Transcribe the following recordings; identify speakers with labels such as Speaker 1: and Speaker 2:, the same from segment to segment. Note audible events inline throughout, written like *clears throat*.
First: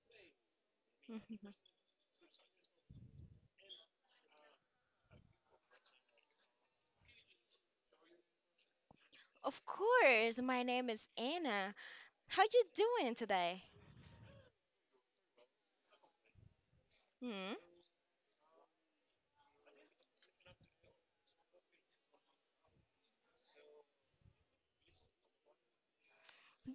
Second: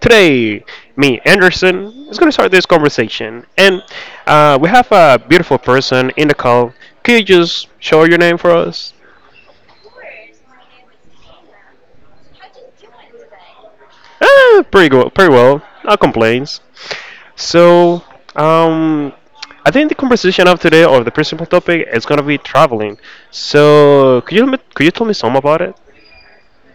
Speaker 1: Today, me,
Speaker 2: Mhm.
Speaker 1: Anderson, is going to start this conversation. And we have a beautiful person in the call. Can you just show your name for us?
Speaker 2: Of course, my name is Anna. How you doing today?
Speaker 1: Pretty good, pretty well. No complaints.
Speaker 2: Hmm?
Speaker 1: So, um, I think the conversation of today, or the principal topic, is going to be traveling. So, could you tell me some about it?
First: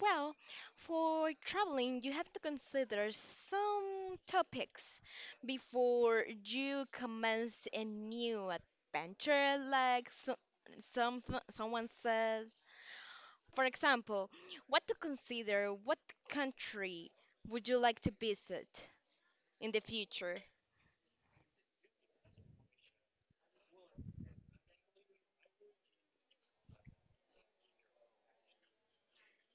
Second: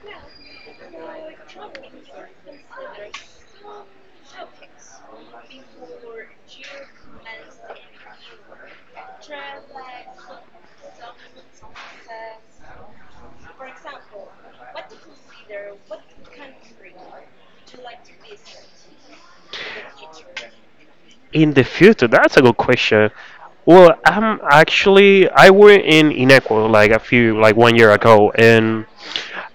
Speaker 2: Well, for traveling, you have to consider some topics before you commence a new adventure, like so, some someone says. For example, what to consider, what country would you like to visit in the future?
Speaker 1: In the future, that's a good question. Well, I were in Inequal like a few like 1 year ago, and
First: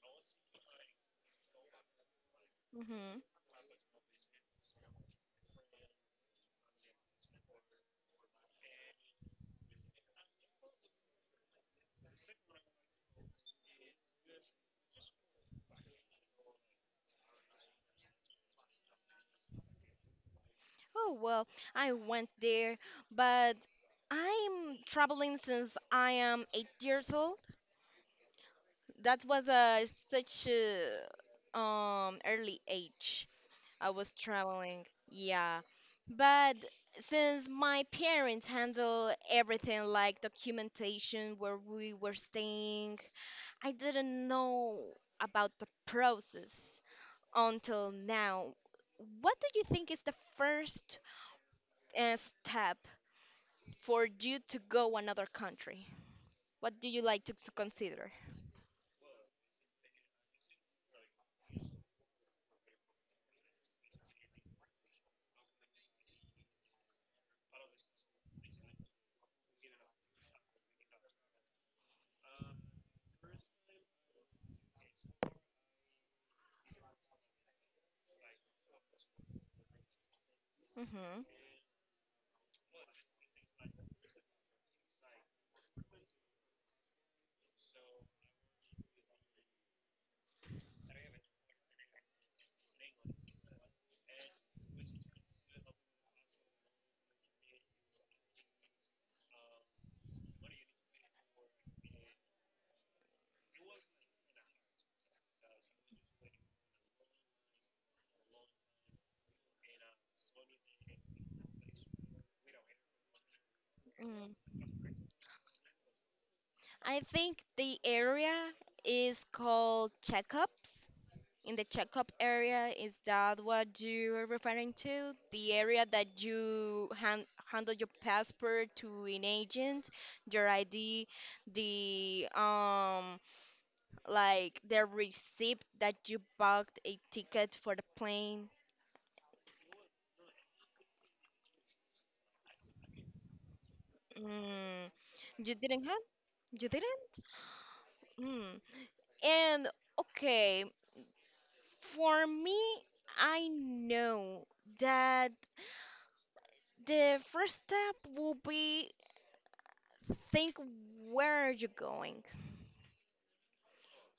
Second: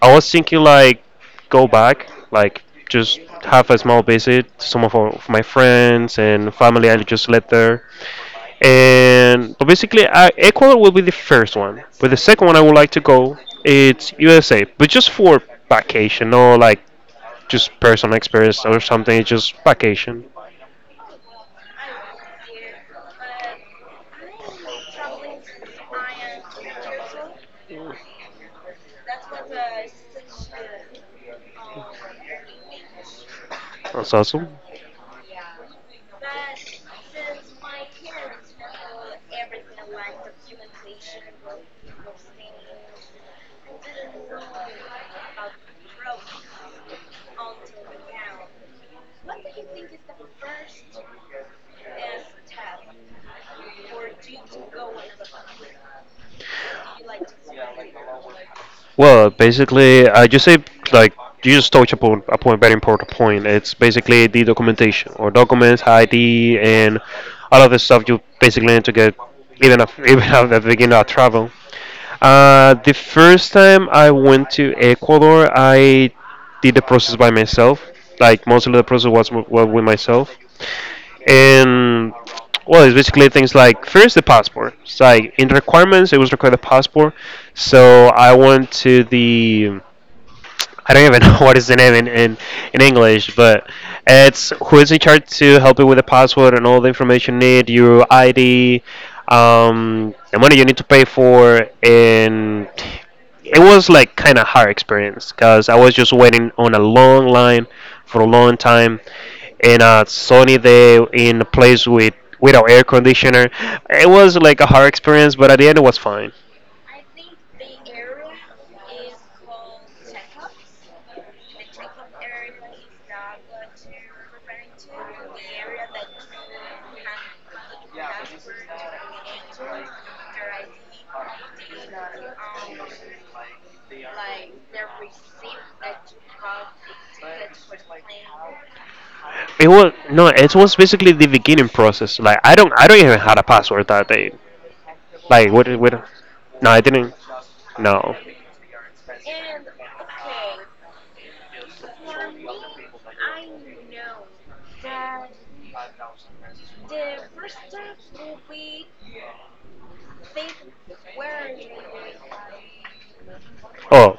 Speaker 1: I was thinking like go back, like just have a small visit to some of, our- of my friends and family I just left there. And but basically, I, Ecuador will be the first one, but the second one I would like to go it's USA, but just for vacation, no like just personal experience or something, it's just vacation.
Speaker 2: Oh, well, I went there, but I'm traveling since I am 8 years old. That was a such a early age I was
Speaker 1: That's awesome.
Speaker 2: traveling. Yeah. But since my parents handle everything like documentation where we were staying, I didn't know about the process until now. What do you think is the first step for you to go another country? What do you like to consider?
Speaker 1: Well, basically, I just say like you just touch upon a point, very important point. It's basically the documentation or documents, ID, and all of the stuff you basically need to get even if, *laughs* even at the beginning of travel. The first time I went to Ecuador, I did the process by myself. Like most of the process was was with myself
Speaker 2: Hmm.
Speaker 1: and well, it's basically things like first the passport. It's like in requirements, it was required the passport. So I went to the I don't even know *laughs* what is the name in English, but it's who is in charge to help you with the password and all the information you need, your ID, the money you need to pay for, and it was like kind of hard experience because I was just waiting on a long line for a long time in a sunny day in a place with without air conditioner. It
Speaker 2: Mm.
Speaker 1: was like a hard experience, but at the end it was fine.
Speaker 2: I think the area is called checkups. In the checkup area, is that what you are referring to? The area that you handle your passport to an agent, your ID, the like the receipt that you bought a ticket for the plane.
Speaker 1: It was no, it was basically the beginning process. Like I don't even had a password that day.
Speaker 2: Mm.
Speaker 1: Like
Speaker 2: You
Speaker 1: what?
Speaker 2: didn't have?
Speaker 1: What?
Speaker 2: You
Speaker 1: No, I
Speaker 2: didn't?
Speaker 1: didn't. No.
Speaker 2: Mm. And okay, for me, I know that the first step will be think, where are you going?
Speaker 1: Oh,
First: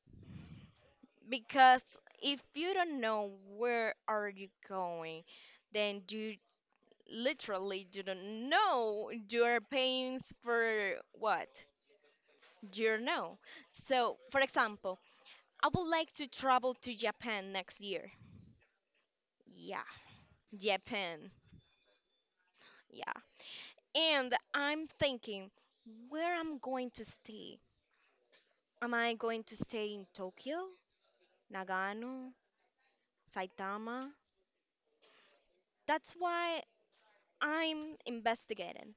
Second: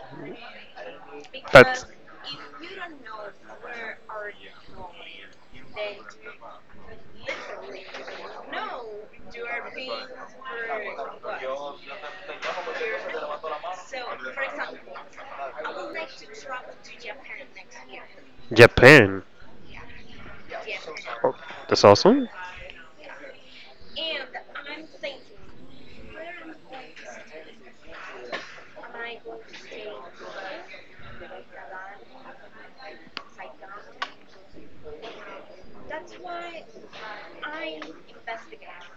Speaker 1: that's
Speaker 2: Because if you don't know where are you going, then you literally do not know your pains for what? You do know. So, for example, I would like to travel to Japan next year.
Speaker 1: Japan.
Speaker 2: Yeah, Japan.
Speaker 1: Oh, that's awesome.
Speaker 2: Yeah. And I'm thinking, where I'm going to stay? Am I going to stay in Tokyo, Nagano, Saitama? That's why I'm investigating.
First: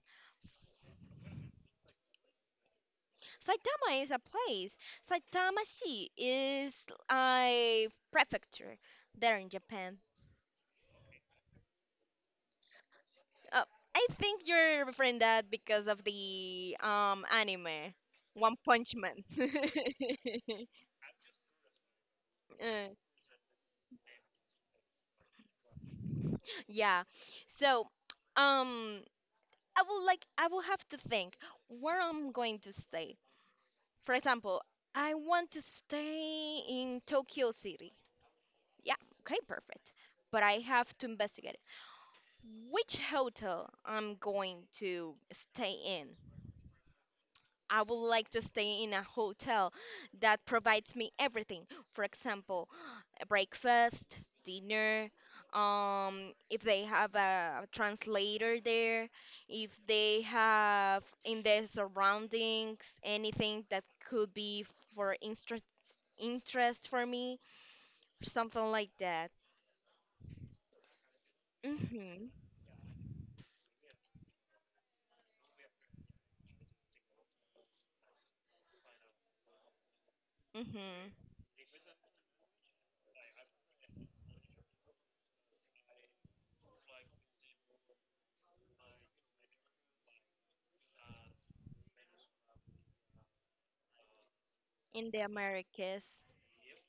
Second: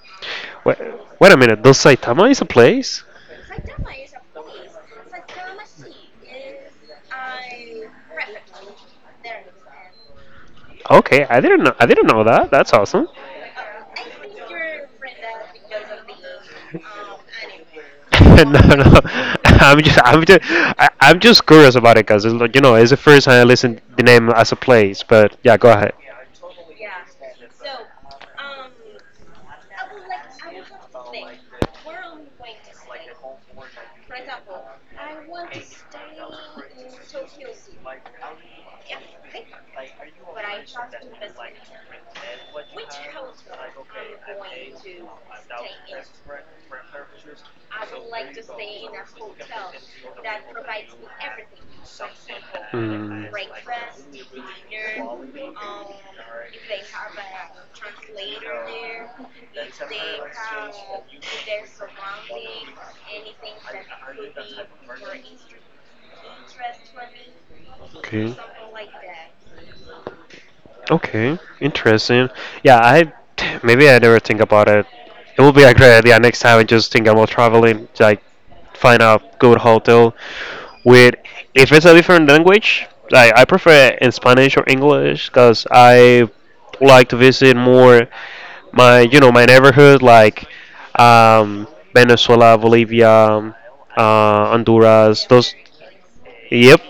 Speaker 1: Wait, wait a minute. Does Saitama is a place?
Speaker 2: Saitama is a place. Saitama-shi is a prefecture there in Japan.
Speaker 1: Okay, I didn't know. I didn't know that. That's awesome.
Speaker 2: Uh, I think you're referring that because of the anime,
Speaker 1: *laughs* No,
Speaker 2: One Punch
Speaker 1: no. *laughs*
Speaker 2: Man.
Speaker 1: I'm just,
Speaker 2: *laughs*
Speaker 1: I'm just, I'm just curious about it because you know
Speaker 2: Uh,
Speaker 1: it's the first time I listen the name as a place. But yeah, go ahead.
Speaker 2: yeah. So, um. I will have to think where I'm going to stay. For example, I want to stay in Tokyo City. Yeah, okay, perfect. But I have to investigate which hotel I'm going to stay in. I would like to stay in a hotel that provides me everything. For example,
Speaker 1: Mm.
Speaker 2: breakfast, dinner, if they have a translator there, if they have in their surroundings anything that could be for interest for me,
Speaker 1: Okay.
Speaker 2: something like that.
Speaker 1: Okay, interesting.
Speaker 2: Mhm.
Speaker 1: Yeah, I maybe I never think about it. It will be a great idea next time. I just think about traveling, like find a good hotel
Speaker 2: Mhm.
Speaker 1: with if it's a different language. Like I prefer in Spanish or English because I like to visit more my my neighborhood like um, Venezuela, Bolivia,
Speaker 2: In the
Speaker 1: Honduras. Those.
Speaker 2: Americas.
Speaker 1: Yep.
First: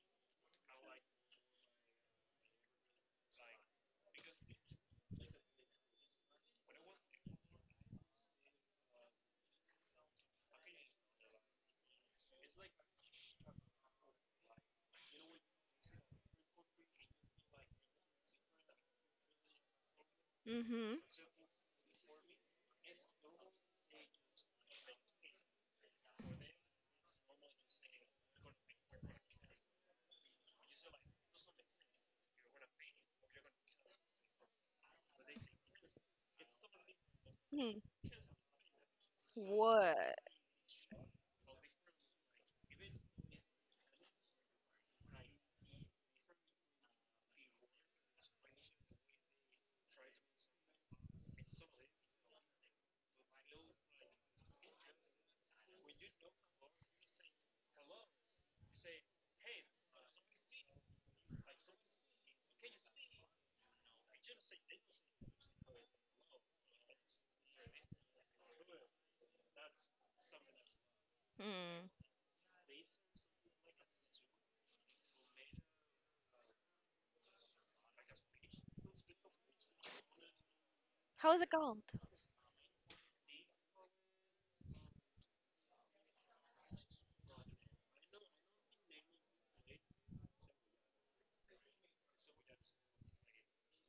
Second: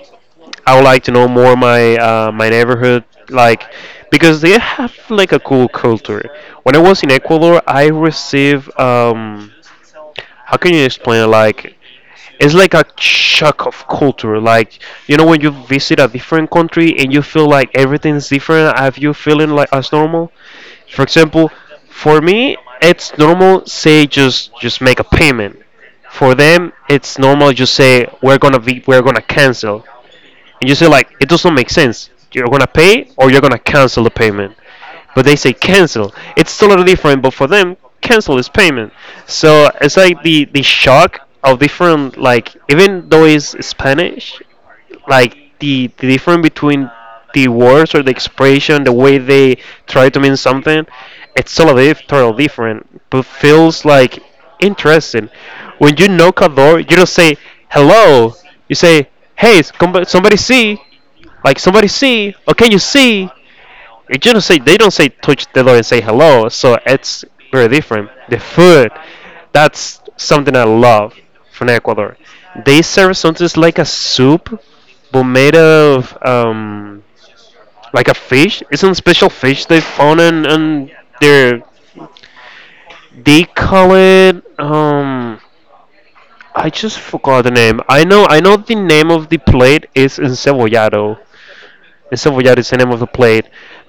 Speaker 1: I would like to know more my my neighborhood, like because they have like a cool culture. When I was in Ecuador, I received how can you explain it? Like it's like a shock of culture. Like you know when you visit a different country and you feel like everything's different. Have you feeling like as normal?
Speaker 2: Mhm.
Speaker 1: For example, for me, it's normal. Say just make a payment. For them, it's normal. Just say we're gonna cancel and you say like it doesn't make sense. You're gonna pay or you're gonna cancel the payment, but they say cancel. It's totally different, but for them,
Speaker 2: Hmm.
Speaker 1: cancel is payment. So it's
Speaker 2: What?
Speaker 1: like the shock of different like even though it's Spanish like the difference between the words or the expression, the way they try to mean something, it's totally different, but feels like interesting. When you knock a door, you don't say hello. You say, "Hey, somebody see!" Like somebody see, or can you see? It just say they don't say touch the door and say hello, so it's very different. The food, that's something I love from
Speaker 2: Mhm.
Speaker 1: Ecuador. They serve something like a soup, but made of like a fish. It's some special fish they found in
Speaker 2: How is it
Speaker 1: their.
Speaker 2: called?
Speaker 1: They call it. I just forgot the name. I know the name of the plate is encebollado. And Silveryacht is the name of the plate.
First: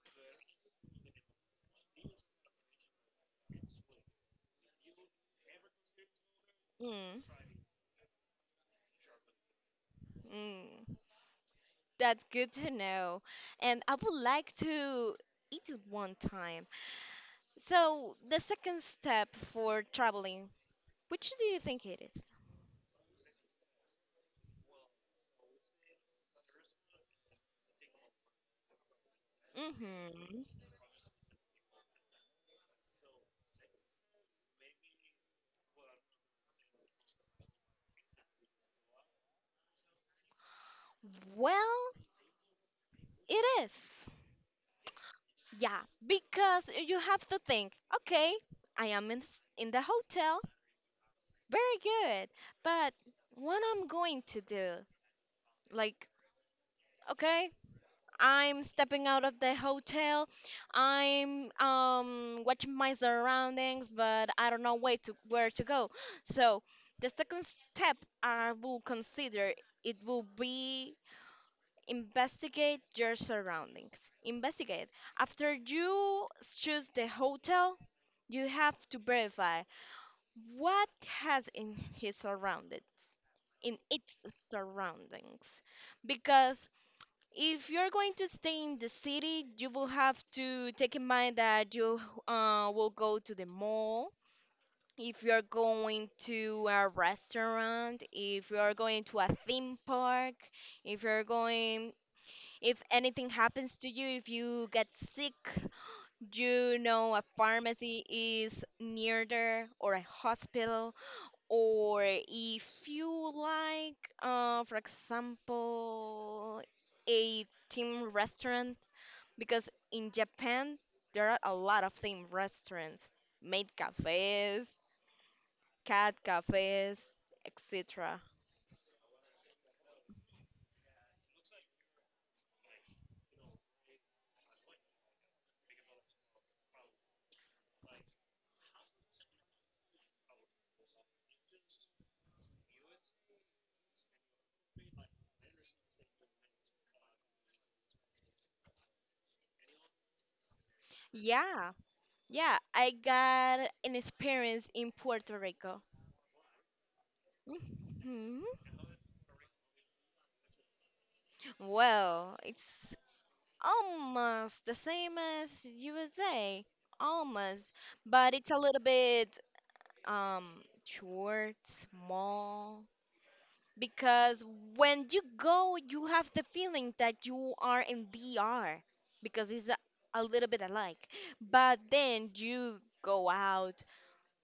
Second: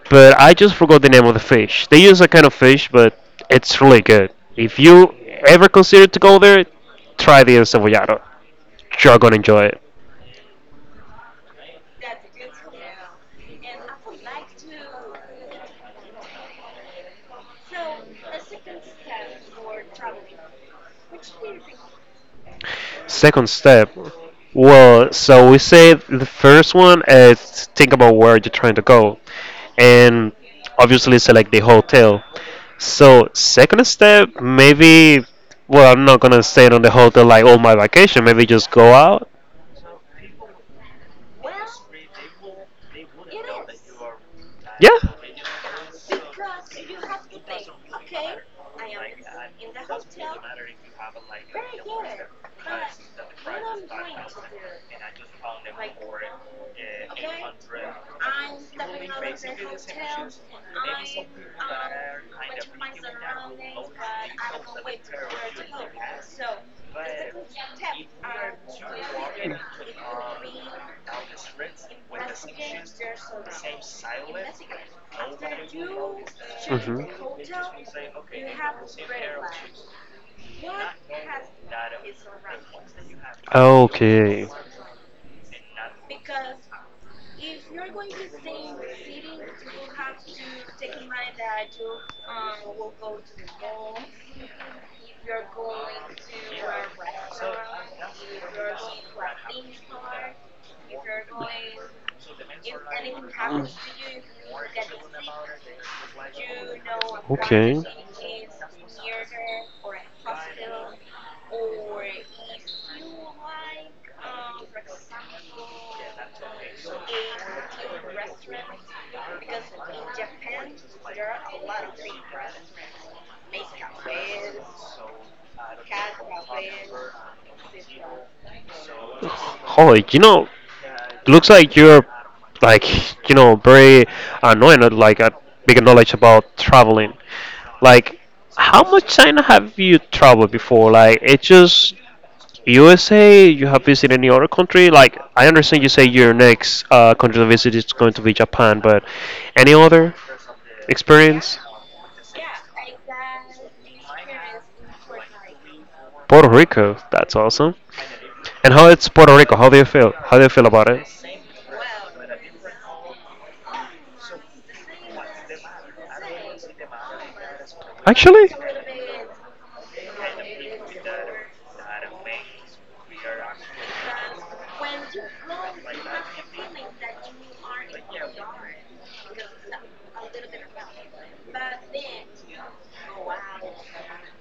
Speaker 1: But I just forgot the name of the fish. They use a kind of fish, but it's really good. If you ever consider to go there,
Speaker 2: Mm.
Speaker 1: try the Silveryacht. You're gonna enjoy it.
Speaker 2: Mm. That's good to know. And I would like to eat it one time. So, the second step for traveling, which do you think it is?
Speaker 1: Second step. Well, so we said the first one is think about where you're trying to go, and
Speaker 2: Mm-hmm.
Speaker 1: obviously select the hotel. So second step, maybe. Well, I'm not gonna stay on the hotel like all my vacation. Maybe just go out.
Speaker 2: Well, it is.
Speaker 1: Yeah.
Speaker 2: Yeah, because you have to think, okay, I am in the hotel. Very good. But what I'm going to do? Like, okay, I'm stepping out of the hotel. I'm watching my surroundings, but I don't know where to go. So the second step I will consider it will be investigate your surroundings. Investigate. After you choose the
Speaker 1: Hmm.
Speaker 2: hotel, you have to verify what has in his surroundings, in its
Speaker 1: Okay.
Speaker 2: surroundings, because if you're going to stay in the city, you will have to take in mind that you will go to the mall. If you're going to a restaurant, if you're going to a theme park, if you're going, if anything happens to you, if you get sick, you know a pharmacy is near there or a hospital, or if you like, for example, a team restaurant because in Japan there are a lot of theme restaurants, maid
Speaker 1: Okay.
Speaker 2: cafes, cat cafes, etc.
Speaker 1: *sighs* Holy, you know, looks like you're like you know very annoying at like a big knowledge about traveling. Like, how much China have you traveled before? Like, it's just USA. You have visited any other country? Like, I understand you say your next country to visit is going to be Japan, but any other experience?
Speaker 2: Yeah, yeah, I got an experience in Puerto Rico.
Speaker 1: Puerto Rico. That's awesome.
Speaker 2: Mhm.
Speaker 1: And how it's Puerto Rico? How do you feel? How do you feel about it?
Speaker 2: Well, it's almost the same as USA, almost, but
Speaker 1: Actually,
Speaker 2: it's a little bit short, small, because when you go, you have the feeling that you are in DR because it's a little bit alike. But then you go out,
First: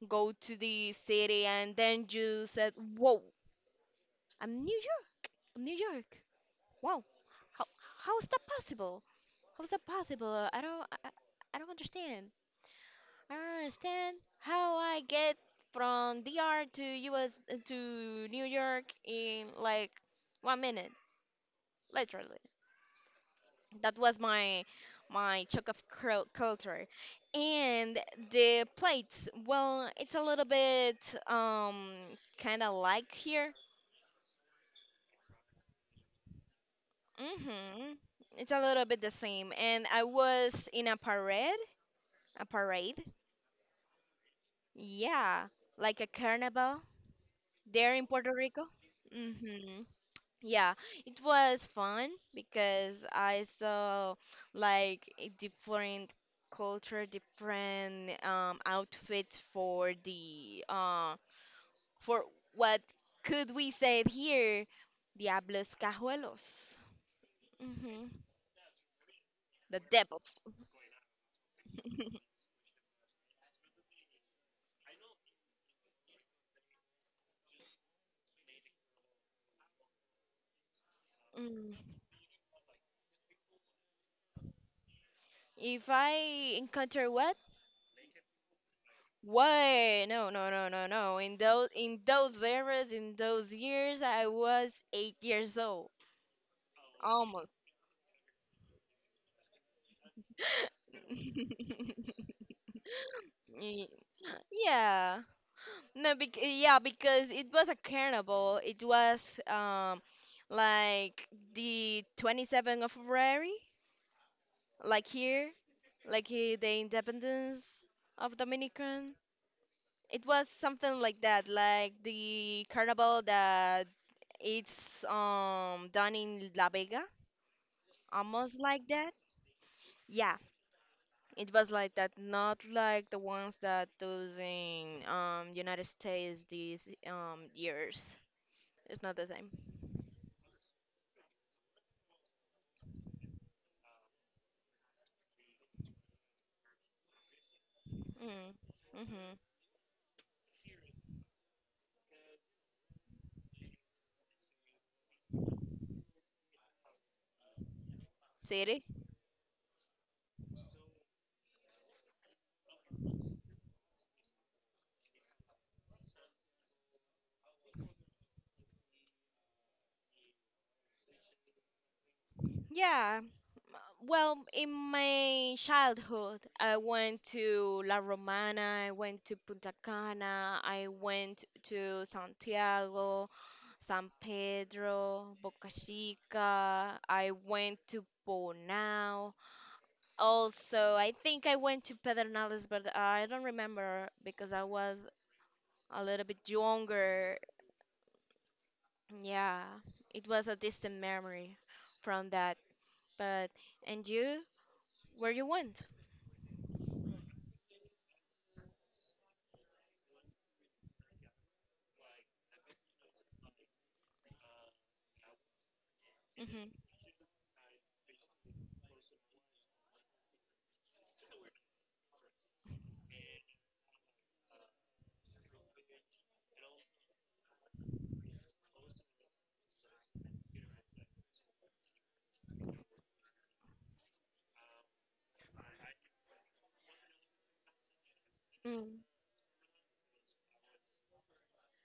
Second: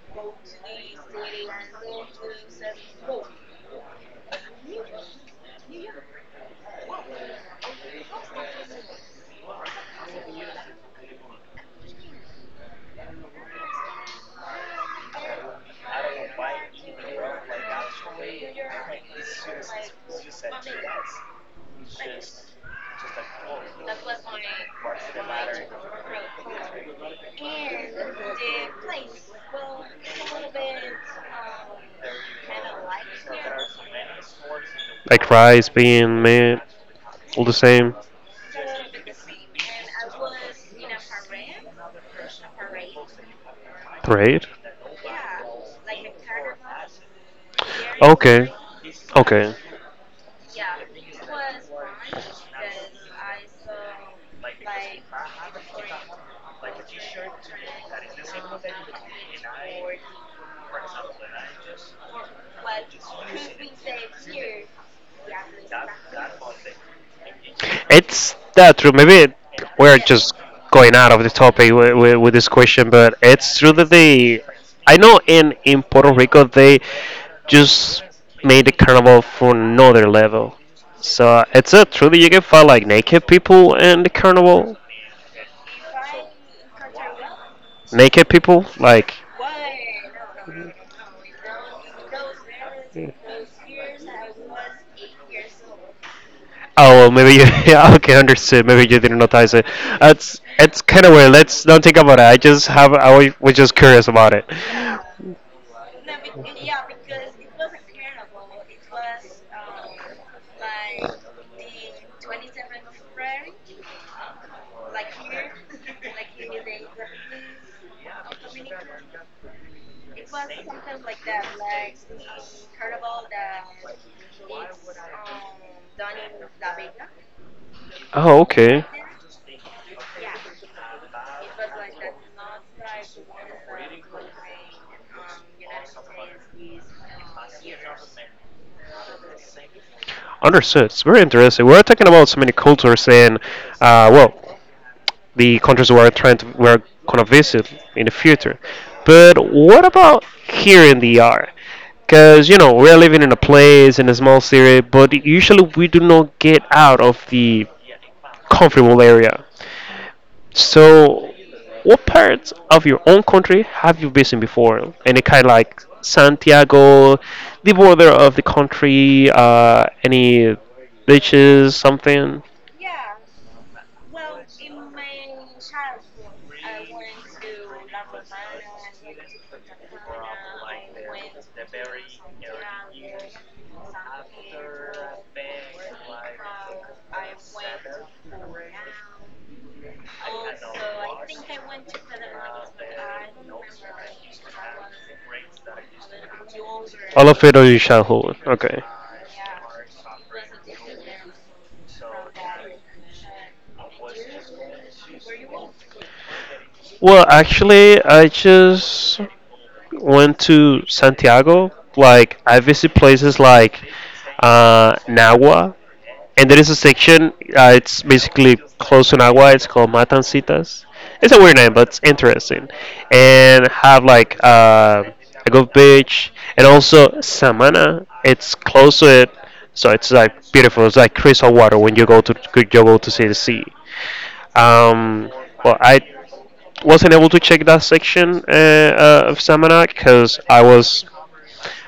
Speaker 2: go to the city, and then you said, "Whoa, I'm New York. I'm New York. Wow, how how is that possible? How is that possible? I don't understand. I don't understand how I get from DR to US to New York in like 1 minute, literally." That was my choke of culture, and the plates, well, it's a little bit um kind of like here.
Speaker 1: like fries being made all the
Speaker 2: Hmm.
Speaker 1: same
Speaker 2: It's a little bit the same, and I was in a parade,
Speaker 1: grade?
Speaker 2: yeah, like a carnival there in Puerto
Speaker 1: Okay,
Speaker 2: Rico.
Speaker 1: okay.
Speaker 2: Hmm. Yeah, it was fun because I saw like a different culture, different outfits for the for what could we say it here, Diablos Cajuelos, hmm
Speaker 1: It's that true. Maybe it,
Speaker 2: the
Speaker 1: we're just
Speaker 2: devils.
Speaker 1: going out of the topic with
Speaker 2: *laughs*
Speaker 1: this question, but it's true that they. I know in Puerto Rico they just made the carnival for another level. So it's
Speaker 2: Mm.
Speaker 1: true that you can find like naked people in the carnival.
Speaker 2: If I encounter what?
Speaker 1: Naked people, like
Speaker 2: Way, no, no, no, no, no, in those years I was 8 years old.
Speaker 1: Oh, well, maybe you. *laughs* Yeah, okay, understood. Maybe you didn't notice it. That's it's kind of weird. Let's
Speaker 2: *laughs*
Speaker 1: don't think about it. I just have. Was just
Speaker 2: Ye-
Speaker 1: curious about it.
Speaker 2: Yeah. No, bec yeah, because it was a carnival. It was like the 27th of February, like here, like here, the independence of Dominican. It was something like that, like the carnival that it's done in La Vega,
Speaker 1: Oh,
Speaker 2: almost
Speaker 1: okay.
Speaker 2: like that. Yeah, it was like that, not like the ones that those in United States these years. It's not the same.
Speaker 1: Understood. It's very interesting. We're talking about so many cultures and, well, the countries we're trying to we're gonna visit in the
Speaker 2: Mm.
Speaker 1: future.
Speaker 2: Mhm.
Speaker 1: But what about here in the R? Because you know we're living in a place in a small city, but usually we do not get out of the
Speaker 2: City?
Speaker 1: comfortable area. So, what parts of your own country have you visited before? Any kind like Santiago, the border of the country, any beaches, something?
Speaker 2: Yeah. Well, in my childhood, I went to La Romana, I went to Punta Cana, I went to Santiago, San Pedro, Boca Chica, I went to Bonao. Also, I think I went to Pedernales, but I don't remember because I was a little bit
Speaker 1: All
Speaker 2: younger.
Speaker 1: of it or your childhood? Okay.
Speaker 2: Yeah, it was a distant memory from that. But, and you, where you went?
Speaker 1: Well, actually, I just went to Santiago. Like, I visit places like Nagua. And there is
Speaker 2: Mhm.
Speaker 1: a section. It's basically close to Nagua. It's called Matancitas. It's a weird name, but it's interesting. And have like a good beach, and also Samana. It's close to it, so it's like beautiful. It's like crystal water when you go to see the sea. Um, well, I wasn't able to check that section
Speaker 2: Mm.
Speaker 1: of Samana because I was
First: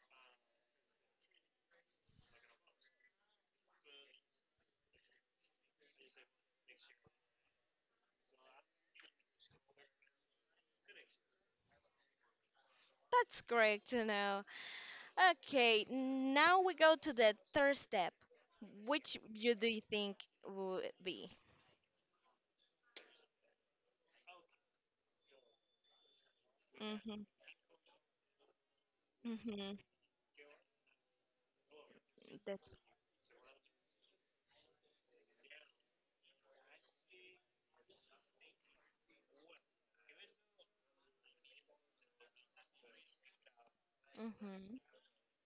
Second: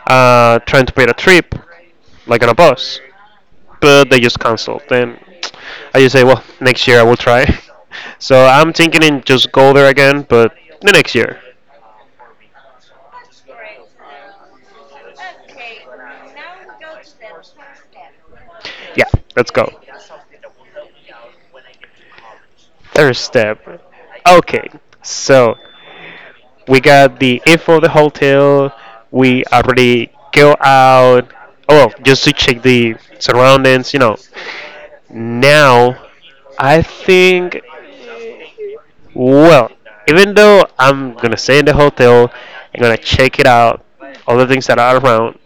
Speaker 1: trying to plan a trip, like on a bus but they just canceled. Then I just say, well, next year I will try. *laughs* So I'm thinking in just go there again, but the next year.
Speaker 2: That's correct to know. Okay, now we go to the third step.
Speaker 1: Yeah,
Speaker 2: Which
Speaker 1: let's
Speaker 2: you do
Speaker 1: go.
Speaker 2: you think would be?
Speaker 1: Third step. Okay, so we got
Speaker 2: Mm-hmm.
Speaker 1: the info of the hotel. We
Speaker 2: Mm-hmm.
Speaker 1: already go out. Oh, well, just to check
Speaker 2: That's,
Speaker 1: the surroundings, you know. Now, I think, well, even though I'm gonna stay in the hotel, I'm gonna check it out, all the things
Speaker 2: mm-hmm.
Speaker 1: that are around.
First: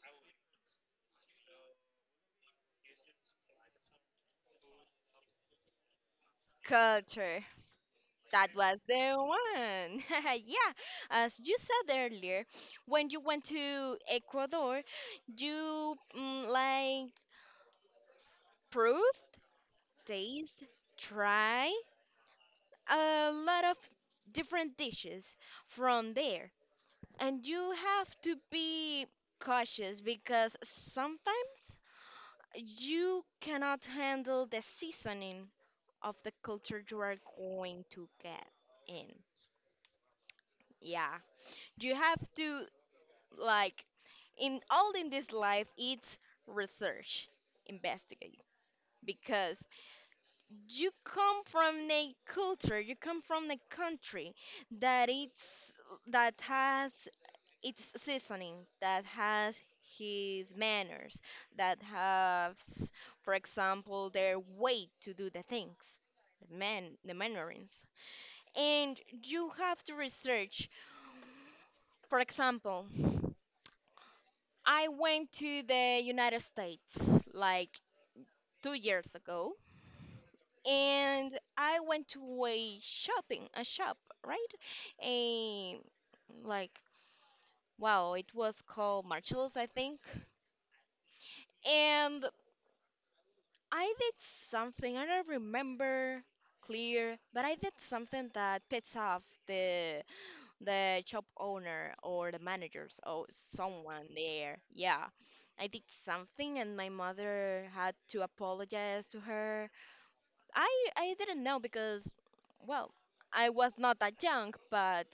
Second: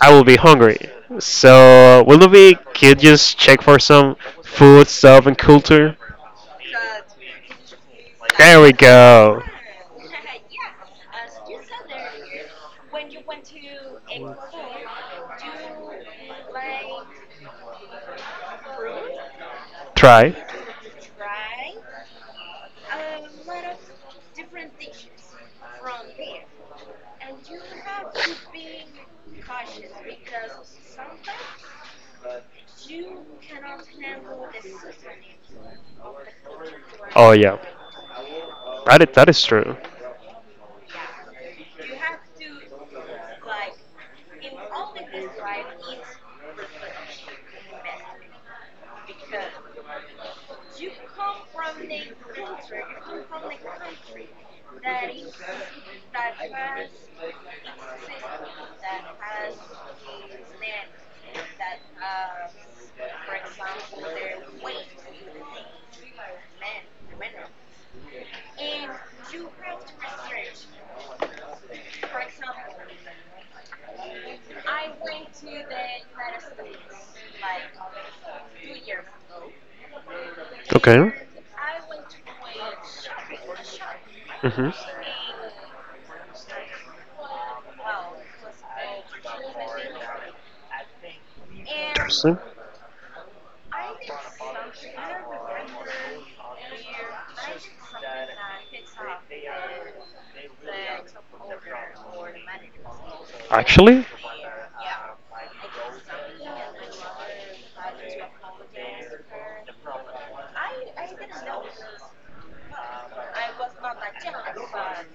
Speaker 1: I will be hungry. So, will we could just check for some food, stuff, and culture?
Speaker 2: Culture. That
Speaker 1: There we
Speaker 2: was the
Speaker 1: go.
Speaker 2: one. *laughs* Yeah, as you said earlier, when you went to Ecuador, you like proved,
Speaker 1: Try.
Speaker 2: taste, try a lot of different dishes from there. And you have to be cautious because sometimes you cannot handle the seasoning of the culture you are
Speaker 1: Oh yeah,
Speaker 2: going to get in.
Speaker 1: that is true.
Speaker 2: Yeah. You have to, like, in all in this life it's research, investigate, because you come from a culture, you come from a country that it's that has it's seasoning, that has his manners, that has, for example, their way to do the things, the mannerings. And you have to research. For example, I went to the United States like 2 years ago,
Speaker 1: Okay.
Speaker 2: and I went to a shopping, a shop, right?
Speaker 1: Mhm.
Speaker 2: A, like, wow, it was called Marshalls, I think. And
Speaker 1: Interesting.
Speaker 2: I did something, I don't remember clear, but I did something that pissed off the shop owner or the managers or
Speaker 1: Actually?
Speaker 2: someone there. Yeah. I did something and my mother had to apologize to her. I I didn't know because, well, I was not that young, but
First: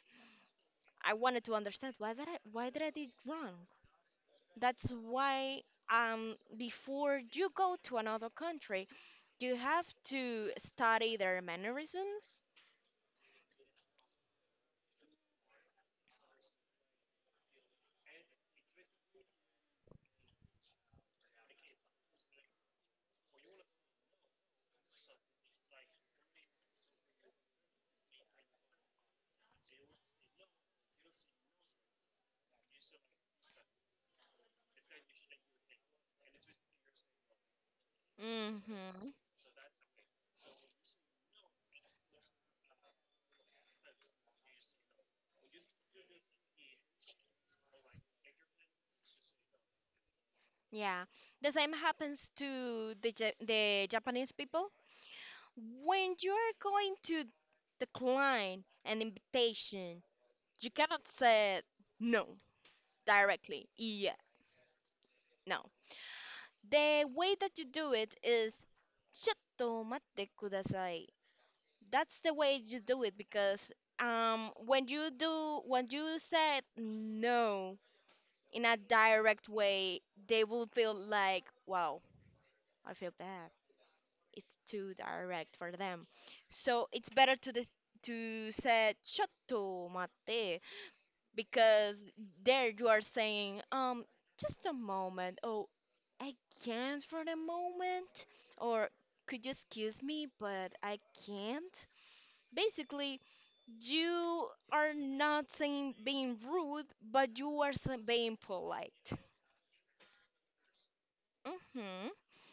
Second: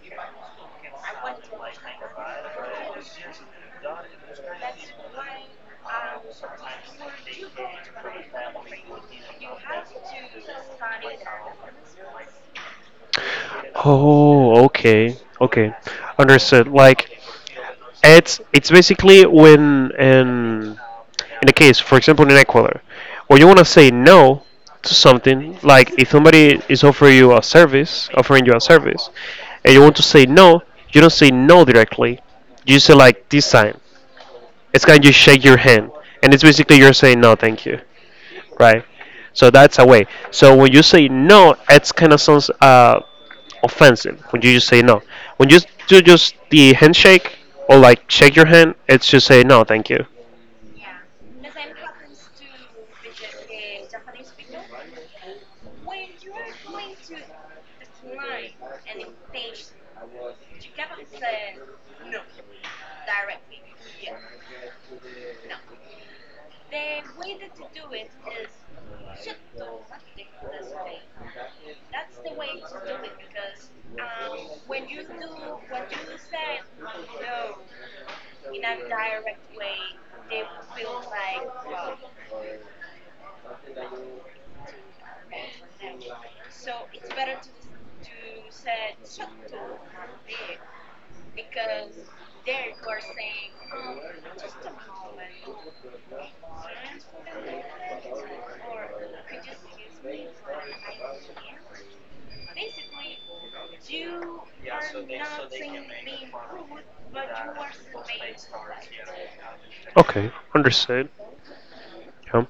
Speaker 2: I wanted to understand why did I did wrong? That's why before you go to another country, you have to study their mannerisms.
Speaker 1: Oh, okay. Okay. Understood. Like it's basically when in a case, for example in Ecuador, where you wanna say no to something, like if somebody is offering you a service offering you a service and you want to say no, you don't say no directly. You say like this sign. It's kind of you shake your hand. And it's basically you're saying no, thank you. Right?
Speaker 2: Hmm.
Speaker 1: So that's a way. So when you say no, it's kind of sounds offensive when you just say no. When you do just the handshake or like shake your hand, it's just say no, thank you.
Speaker 2: Yeah, the same happens to the Japanese people. When you are going to decline an invitation, you cannot say no directly. Yeah, no. The way that you do it is, ちょっと待ってください. That's the way you do it, because when you said no in a direct way, they will feel like, wow, I feel bad. It's too direct for them, so it's better to this to say chotto mate, because there you are saying just a moment. Oh, I can't for the moment, or could you excuse me but I can't, basically. You are not saying being rude, but you are being polite.
Speaker 1: Okay, understood.
Speaker 2: Mhm.
Speaker 1: Yeah.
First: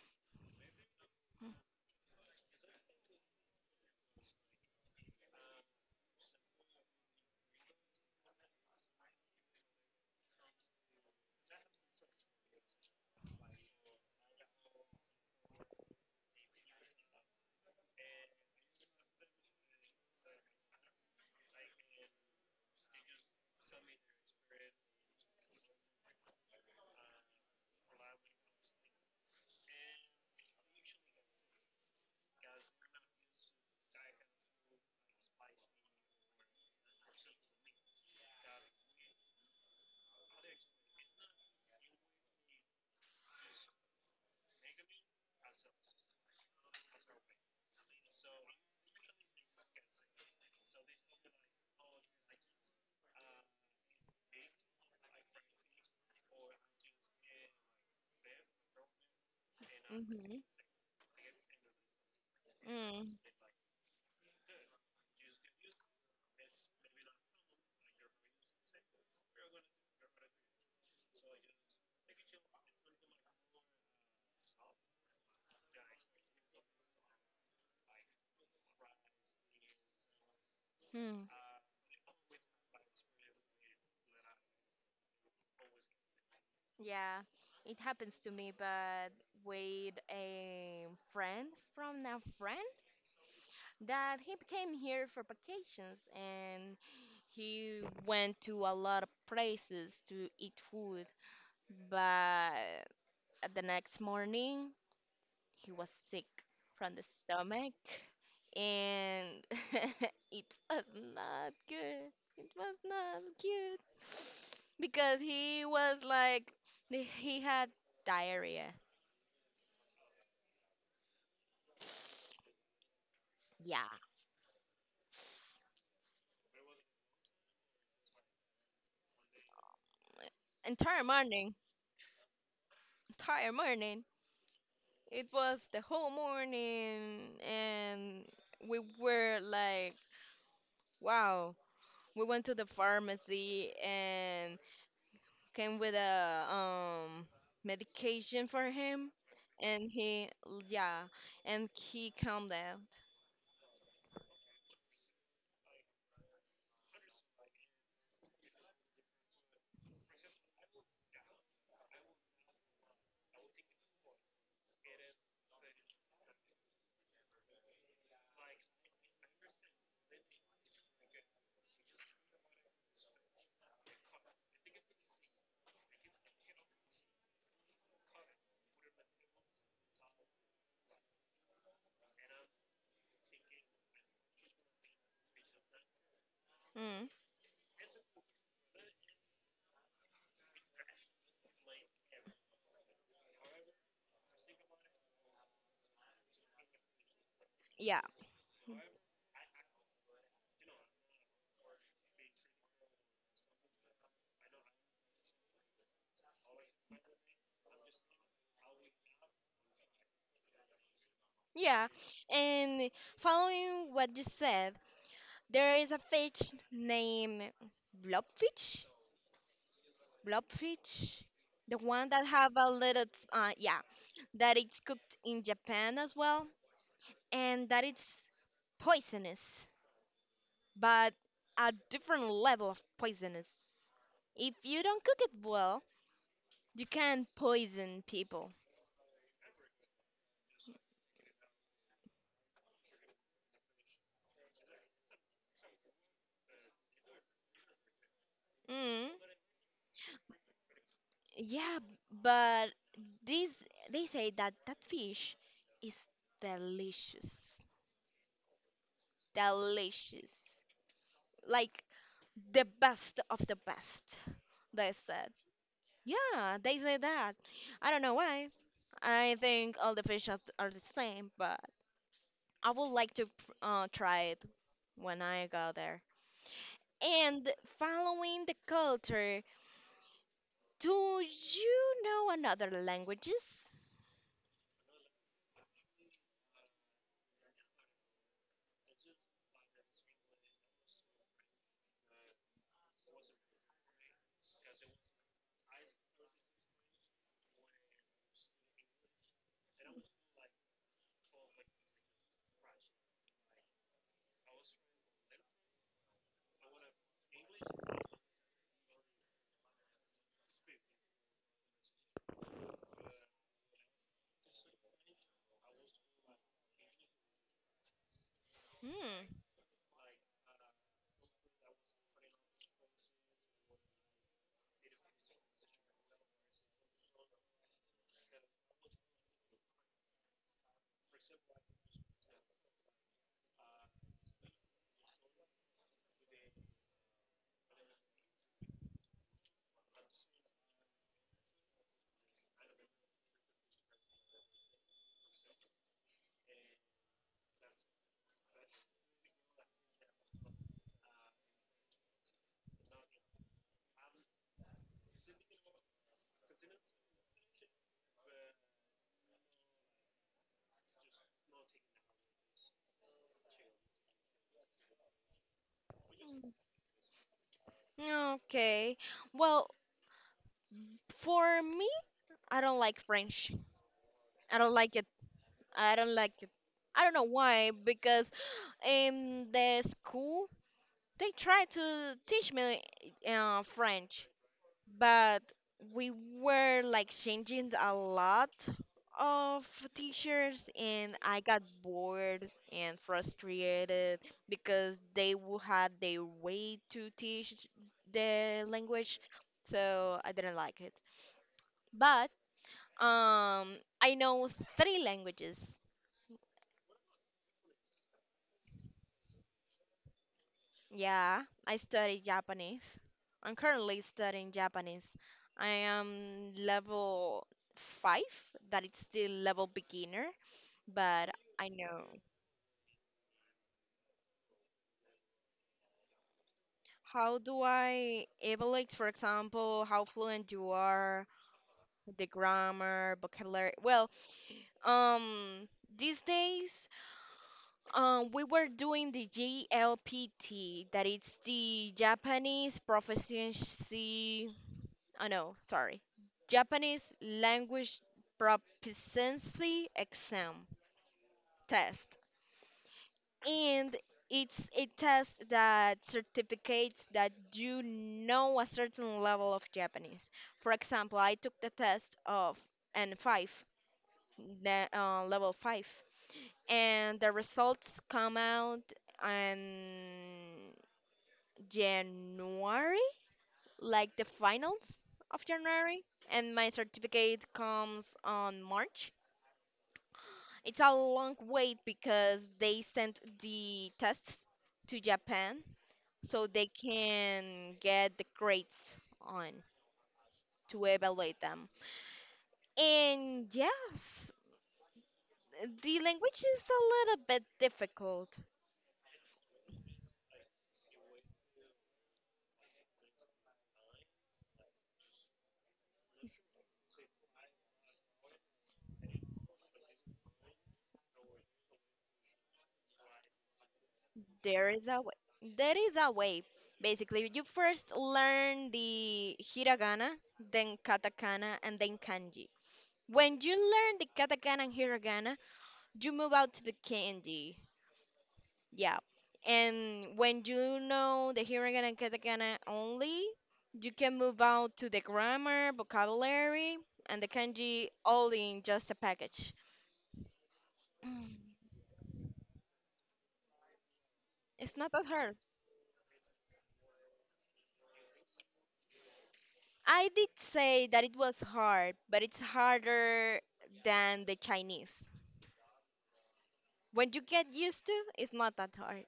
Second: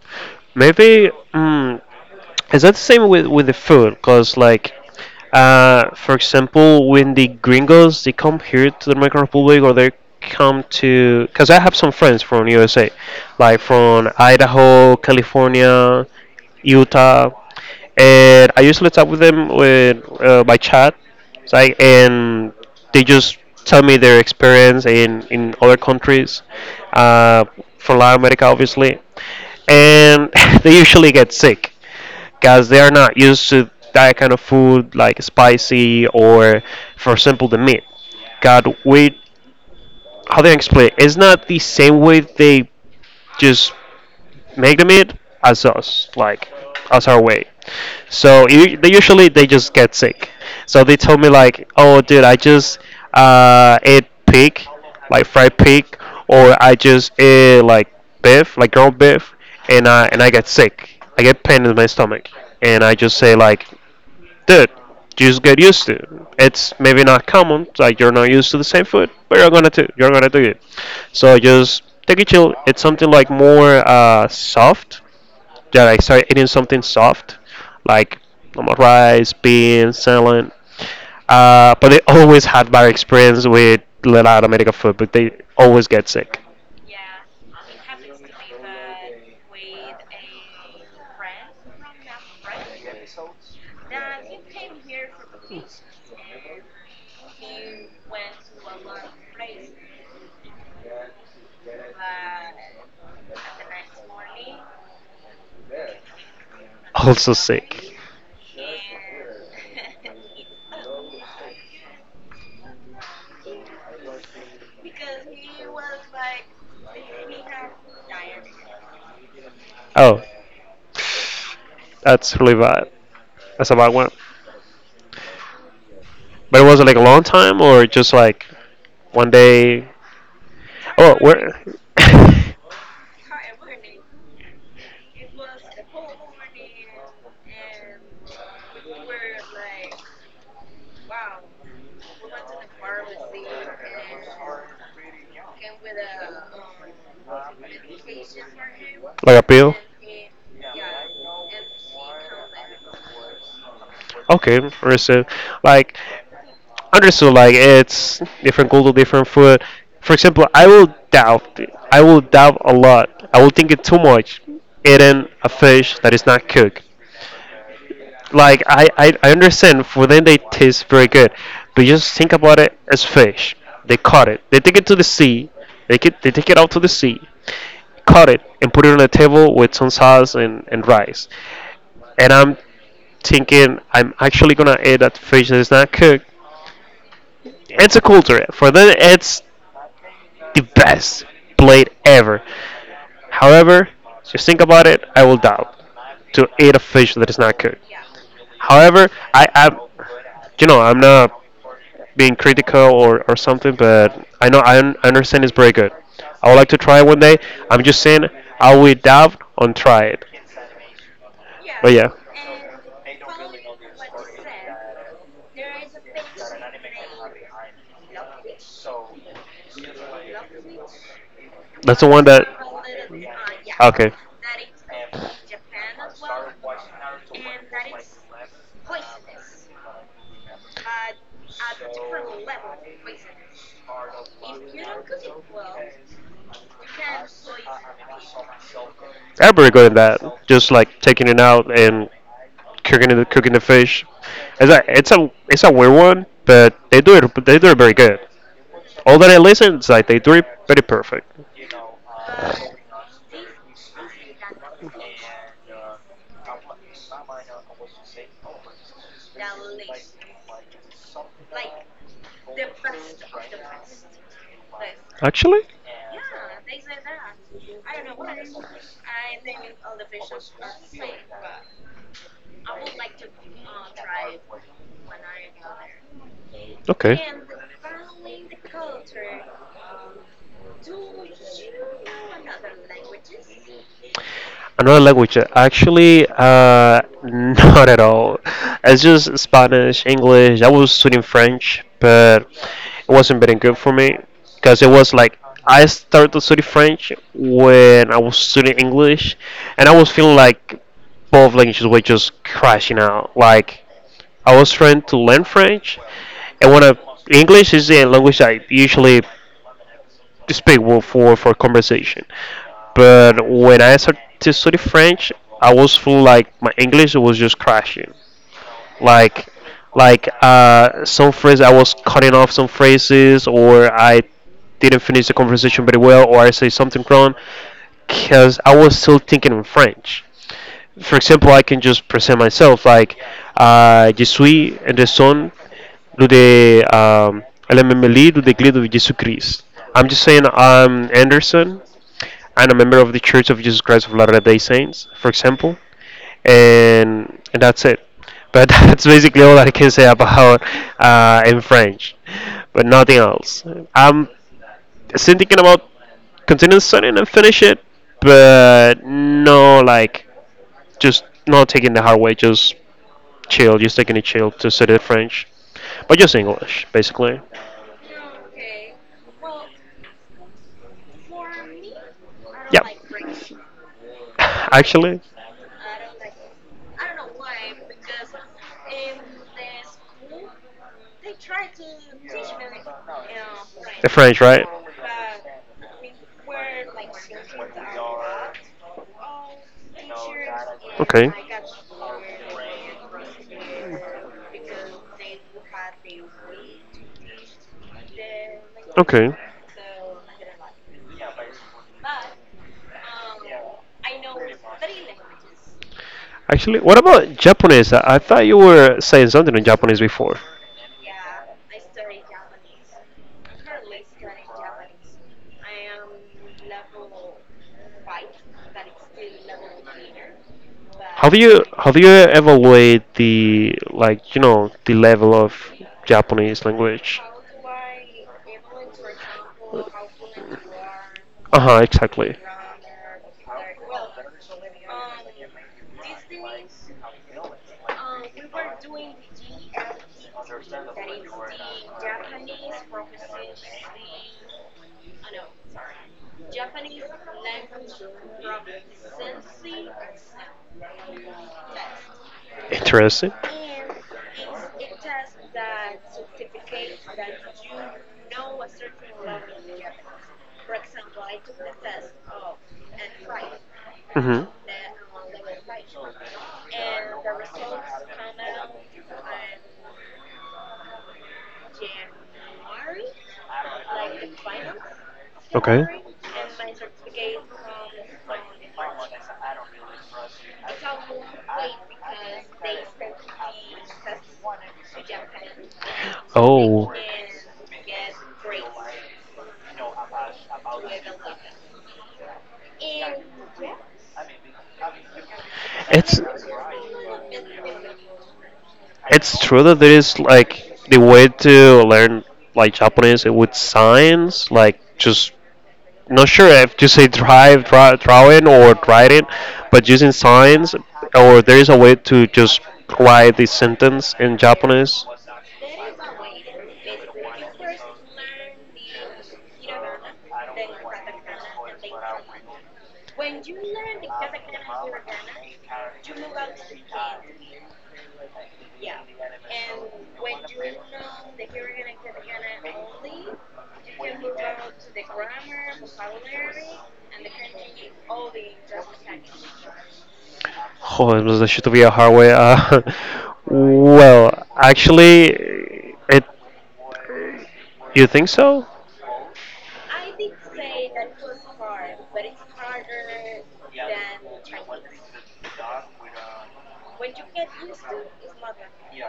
Speaker 1: Maybe is that the same with the food? Cause like, for example, when the gringos they come here to the Dominican Republic or they come to, cause I have some friends from USA, like from Idaho, California, Utah, and I usually talk with them with by chat. It's like, and they just tell me their experience in other countries, uh, from Latin America, obviously and *laughs* they usually get sick because they are not used to that kind of food like spicy or for example the meat god we how do I explain it's not the same way they just making it as us, like as our way. So they usually they just get sick. So they told me like, oh dude, I just ate pig, like fried pig, or I just ate like beef, like ground beef, and I
Speaker 2: Mhm.
Speaker 1: get sick. I get pain in my stomach, and I just say like, dude, just get used to it. It's maybe not common, like you're not used to the same food, but you're gonna do it. So just take it chill. It's something like more soft. That I started eating something soft, like normal rice, beans, salad.
Speaker 2: Mhm.
Speaker 1: But they always had bad experience with Latin American food, but they always get sick. *laughs*
Speaker 2: Yeah, it happens to me, but with a friend from a friend that he came here for vacations and he went to a lot of places to eat food. But the next morning, he was sick from the
Speaker 1: Also
Speaker 2: stomach,
Speaker 1: sick.
Speaker 2: and *laughs* it was not good. It was not good because he was like he had diarrhea.
Speaker 1: Oh, that's really bad. That's a
Speaker 2: Yeah,
Speaker 1: bad one. But it was like a long time, or just like one day?
Speaker 2: entire
Speaker 1: Oh,
Speaker 2: morning,
Speaker 1: where? *laughs*
Speaker 2: entire morning. It was the whole morning and we were like, wow. We went to the pharmacy and came with a medication for him,
Speaker 1: Like a pill?
Speaker 2: and he, yeah, and he calmed down.
Speaker 1: Okay, understood. Like, understood. Like, it's different culture, different food. For example, I will doubt. I will doubt a lot. I will think it too much. Eating a fish that is not cooked. Like, I understand for them they taste very good, but just think about it as fish. They caught it. They take it to the sea. They take it out to the sea, cut it and put it on a table with some sauce and rice. And I'm thinking I'm actually gonna eat that fish that is not cooked.
Speaker 2: Mm,
Speaker 1: It's a culture. For them, it's the best plate ever. However, just think about it. I will doubt to eat a fish that is not cooked.
Speaker 2: yeah,
Speaker 1: However, I am, you know, I'm not being critical or something, but I know I understand it's very good. I would like to try it one day. I'm just saying I will doubt on try it.
Speaker 2: yeah,
Speaker 1: But yeah,
Speaker 2: and following what you said, there is a fish named blobfish blobfish, the
Speaker 1: that's the
Speaker 2: one that
Speaker 1: one that.
Speaker 2: have a little yeah,
Speaker 1: Okay,
Speaker 2: that it's cooked in Japan as well, and that it's poisonous, but a different level of poisonous if you don't cook it well. You can't poison people.
Speaker 1: I'm pretty good at that. Just like taking it out and cooking the fish. It's a weird one, but they do it very good.
Speaker 2: Mm.
Speaker 1: All that I listen, it's like they do it very perfect.
Speaker 2: Yeah, but this, they say that that fish is delicious. Delicious. Like the best of the best, they said.
Speaker 1: Actually,
Speaker 2: Yeah, they say that. I don't know why. I think all the fish are the same, but I would like to try it when I go there.
Speaker 1: okay.
Speaker 2: And following the culture, do you know another languages?
Speaker 1: Another language? Actually, *laughs* not at all. It's just Spanish, English. I was studying French, but it wasn't very good for me because it was like I started to study French when I was studying English, and I was feeling like both languages were just crashing out. Like I was trying to learn French, and when I— English is a language I usually despicable for conversation. But when I started to study French, I was full like my English was just crashing.
Speaker 2: Hmm.
Speaker 1: Like like some phrase I was cutting off some phrases, or I didn't finish the conversation very well, or I say something wrong because I was still thinking in French. For example, I can just present myself like Je suis the son do the LMMLE do the glid of Jesus Christ. I'm just saying I'm Anderson. I'm a member of the Church of Jesus Christ of Latter-day Saints, for example, and that's it. But *laughs* that's basically all I can say about in French, but nothing else. I'm still thinking about continuing studying and finish it, but no, like just not taking the hard way, just chill, just taking it chill to study French, but just English basically.
Speaker 2: Mm. Okay. Well, for me, I don't
Speaker 1: Yeah,
Speaker 2: like French. I don't like it.
Speaker 1: *laughs* actually,
Speaker 2: I don't like it. I don't know why, because in the school they try to teach me
Speaker 1: the
Speaker 2: French,
Speaker 1: French, right?
Speaker 2: but we were like changing a lot of teachers and
Speaker 1: Okay.
Speaker 2: I got bored and frustrated because they would had their way to teach the language,
Speaker 1: Okay.
Speaker 2: so I didn't like it. But um I know three languages.
Speaker 1: Actually, what about Japanese? I thought you were saying something in Japanese before.
Speaker 2: Yeah, I studied Japanese. I'm currently studying Japanese. I am level 5, that it's still level beginner, but
Speaker 1: Have you
Speaker 2: I
Speaker 1: have you
Speaker 2: know.
Speaker 1: ever weighed the like you know the level of Japanese language?
Speaker 2: How do I evaluate, for example, how fluent you are,
Speaker 1: Uh huh.
Speaker 2: the
Speaker 1: Exactly.
Speaker 2: grammar, vocabulary? Well, um, these days, we were doing the JLPT, that it's the Japanese proficiency. Oh no, sorry, Japanese language proficiency exam test.
Speaker 1: Interesting.
Speaker 2: And it's a test that certificates that you know a certain level of Japanese. For example, I took the test of N5,
Speaker 1: Hmm.
Speaker 2: the, level 5, and the results come out in January, like the finals of
Speaker 1: Okay.
Speaker 2: January, and my certificate comes on March. It's a long wait because they sent the tests to Japan so they
Speaker 1: Oh,
Speaker 2: can get the grades on to evaluate them. And yes, the
Speaker 1: it's—
Speaker 2: language is a little bit difficult.
Speaker 1: It's true that there is like the way to learn like Japanese with signs, like just not sure if to say drive, draw, drawing or writing, but using signs, or there is a way to just write the sentence in
Speaker 2: There is a
Speaker 1: Japanese.
Speaker 2: way. There is a way. Basically, you first learn the hiragana, then katakana, and then kanji. When you learn the katakana and hiragana, you move out to the kanji. Yeah. And when you know the hiragana and katakana only, you can move out to the grammar, vocabulary, and the kanji all in just a package. *clears throat*
Speaker 1: Oh, it
Speaker 2: Mm.
Speaker 1: was- that should be a hard way. *laughs* Well,
Speaker 2: It's not that
Speaker 1: actually,
Speaker 2: hard.
Speaker 1: it. You think so?
Speaker 2: I did say that it was hard, but it's harder than the Chinese. When you get used to, it's not that hard.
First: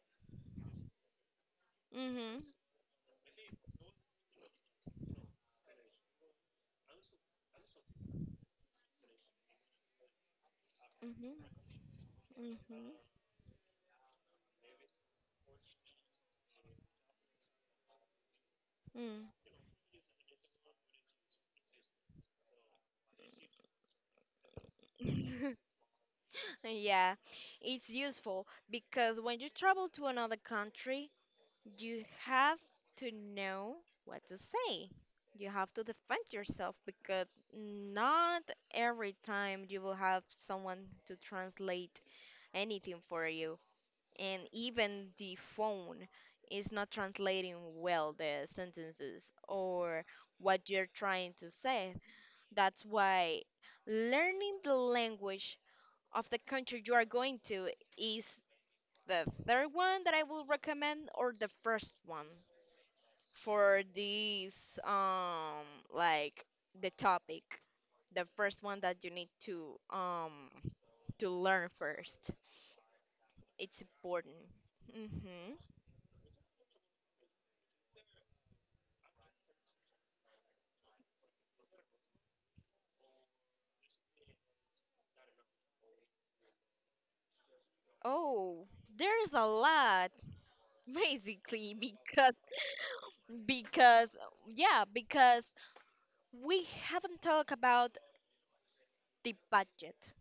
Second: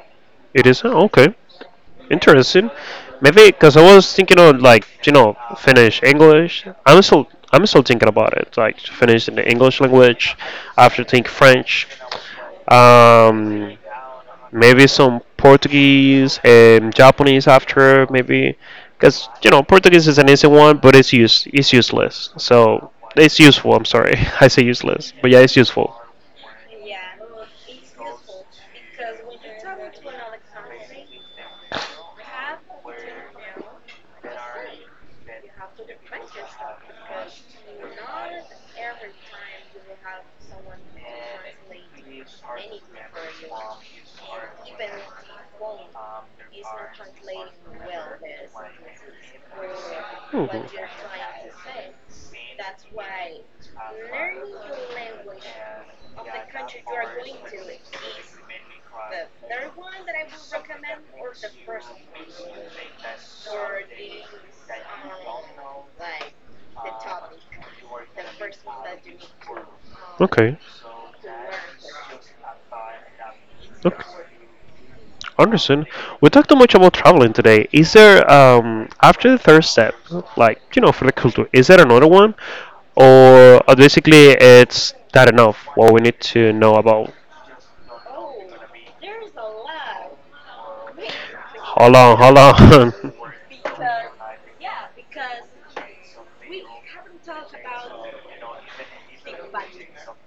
Speaker 1: It isn't? Okay.
Speaker 2: Mhm.
Speaker 1: Interesting. Maybe because I was thinking of like you know finish English. I'm still thinking about it. Like to finish in the English language. I have to think
Speaker 2: Mhm.
Speaker 1: French.
Speaker 2: Mhm.
Speaker 1: Um, maybe some Portuguese and Japanese after maybe because you know Portuguese is an easy one, but it's useless. So it's useful. I'm sorry, *laughs* I say useless, but yeah, it's
Speaker 2: Mm. *laughs*
Speaker 1: useful.
Speaker 2: Yeah, it's useful because when you travel to another country, you have to know what to say. You have to defend yourself because not every time you will have someone to translate anything for you. And even the phone is not translating well the sentences or
Speaker 1: Mhm.
Speaker 2: what you're trying to say. That's why learning the language of the country you are going to is the third one that I will recommend, or the first one for these, like the topic, the first one that you need
Speaker 1: Okay.
Speaker 2: to learn first, it's
Speaker 1: Okay.
Speaker 2: important. Hmm.
Speaker 1: Anderson, we talked too much about traveling today. Is there, after the third step, like, you know, for the culture, is there another one? Or basically it's that enough what we need to know about?
Speaker 2: Oh, there's a lot. *laughs* Basically,
Speaker 1: Hold on,
Speaker 2: because
Speaker 1: hold on.
Speaker 2: because yeah, because we haven't talked about the budget,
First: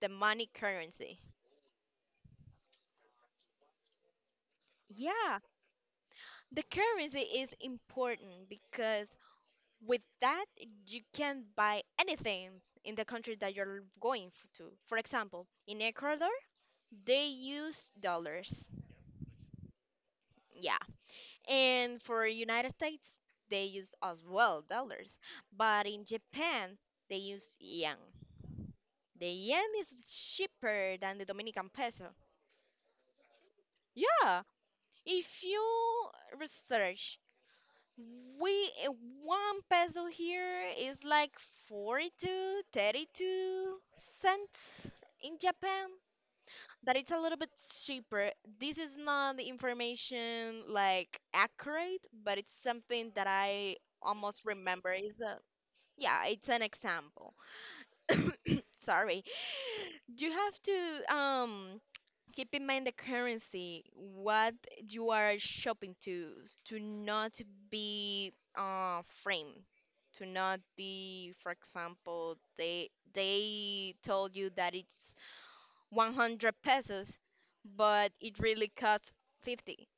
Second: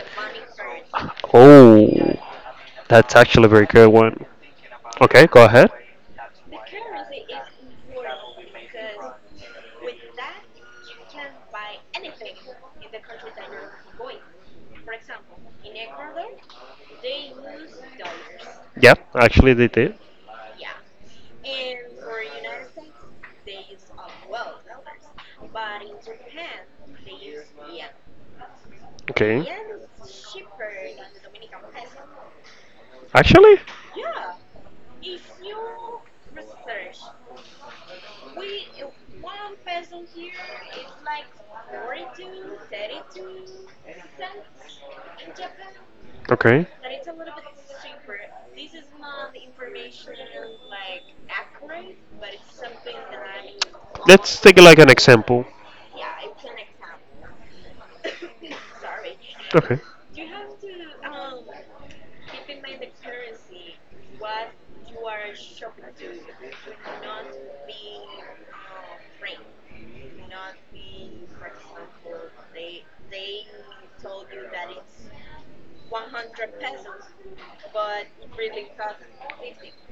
Speaker 2: the money currency.
Speaker 1: *laughs* Oh, that's actually a very good one. Okay,
Speaker 2: Yeah,
Speaker 1: go ahead.
Speaker 2: the currency is important because with that, you can buy anything in the country that you're going to. For example, in Ecuador, they use dollars.
Speaker 1: Yeah, actually they did.
Speaker 2: Yeah. And for United States, they use as well dollars. But in Japan, they use yen. The
Speaker 1: Okay.
Speaker 2: yen is cheaper than the Dominican peso.
Speaker 1: Actually?
Speaker 2: Yeah. If you research, We uh, one peso here is like 42, 32 cents in Japan.
Speaker 1: Okay.
Speaker 2: That it's a little bit cheaper. This is not the information like accurate, but it's something that I almost
Speaker 1: Let's take like
Speaker 2: remember.
Speaker 1: an
Speaker 2: Is a
Speaker 1: example.
Speaker 2: yeah, it's an example. Sorry.
Speaker 1: Okay.
Speaker 2: You have to keep in mind the currency, what you are shopping to not be framed, to not be, for example, they told you that it's 100 pesos but it really costs 50.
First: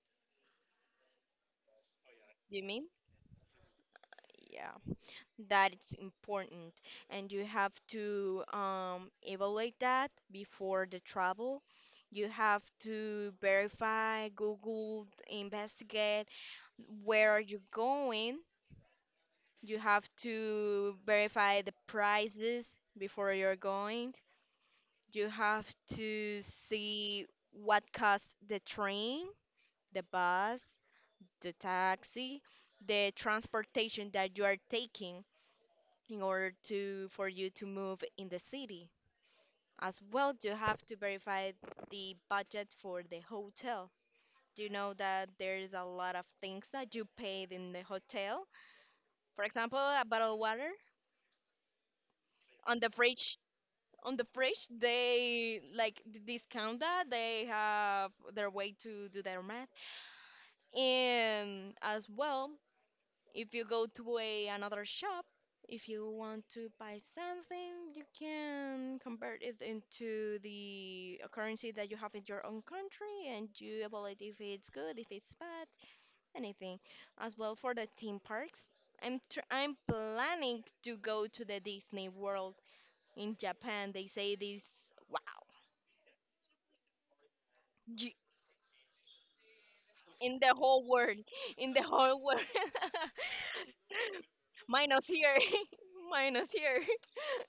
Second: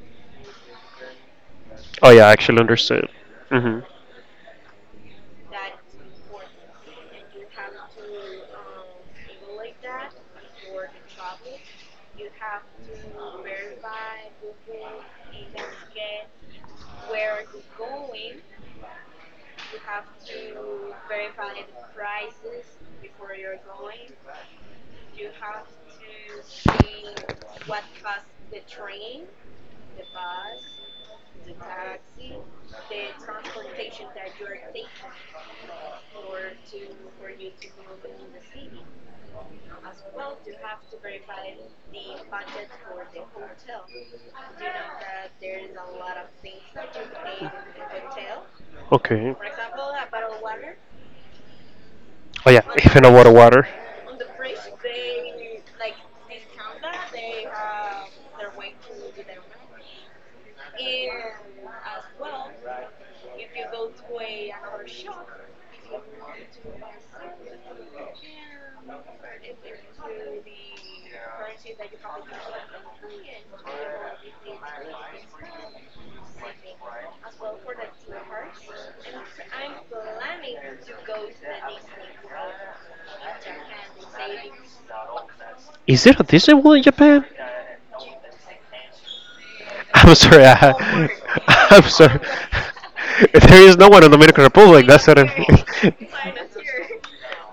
Speaker 1: Oh yeah, I
Speaker 2: Do
Speaker 1: actually
Speaker 2: you mean?
Speaker 1: understood. Mhm.
Speaker 2: Yeah, that it's important, and you have to evaluate that before the travel. You have to verify, google, investigate where are you going. You have to verify the prices before you're going. You have to see what costs the train, the bus, the taxi, the transportation that you are taking in order to for you to move in the city. As well, you have to verify the budget for the hotel. Do you know that there is a lot of things that you paid in the hotel?
Speaker 1: Okay.
Speaker 2: For example, a bottle of water
Speaker 1: Oh yeah,
Speaker 2: on the
Speaker 1: even a water
Speaker 2: fridge.
Speaker 1: water.
Speaker 2: On the fridge, they like discount that they have their way to do their math. And as well, if you go to a another shop, if you want to buy something, you can convert it into the currency that you have in your own country and you evaluate if it's good, if it's bad, anything. As well for the theme parks, I'm planning to go to the Disney World in Japan. They say this wow.
Speaker 1: Is there a Disney World in Japan? *laughs* I'm
Speaker 2: In
Speaker 1: sorry.
Speaker 2: the whole
Speaker 1: I,
Speaker 2: world,
Speaker 1: *laughs*
Speaker 2: in
Speaker 1: I'm
Speaker 2: the
Speaker 1: sorry.
Speaker 2: whole world.
Speaker 1: *laughs* There is no one in
Speaker 2: *laughs*
Speaker 1: Dominican Republic. That's
Speaker 2: Minus
Speaker 1: what I'm.
Speaker 2: here, *laughs* minus here. *laughs*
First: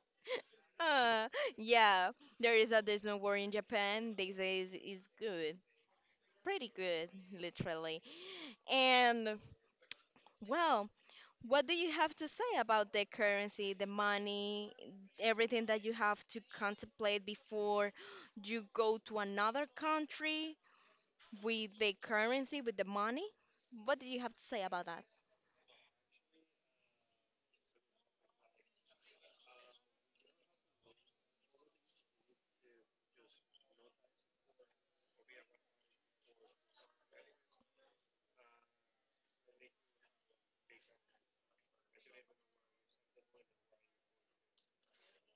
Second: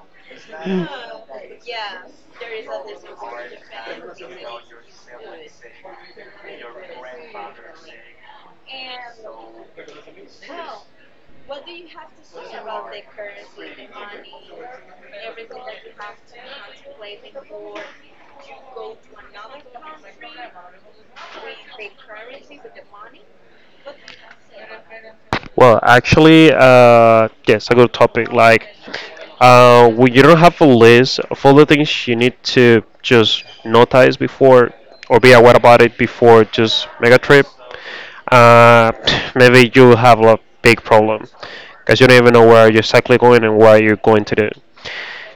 Speaker 2: Uh, yeah, there is a Disney War in Japan.
Speaker 1: *laughs* *laughs*
Speaker 2: They say is good, pretty good, literally. And well, what do you have to say about the currency, the money, everything that you have to contemplate before you go to another country with the currency, with the money? What do you have to say about that?
Speaker 1: Well, actually, yes, a good topic. Like, when you don't have a list of all the things you need to just notice before or be aware about it before just make a trip, uh, *sighs* *tsk* maybe you have a big problem because you don't even know where you're exactly going and what you're going to do.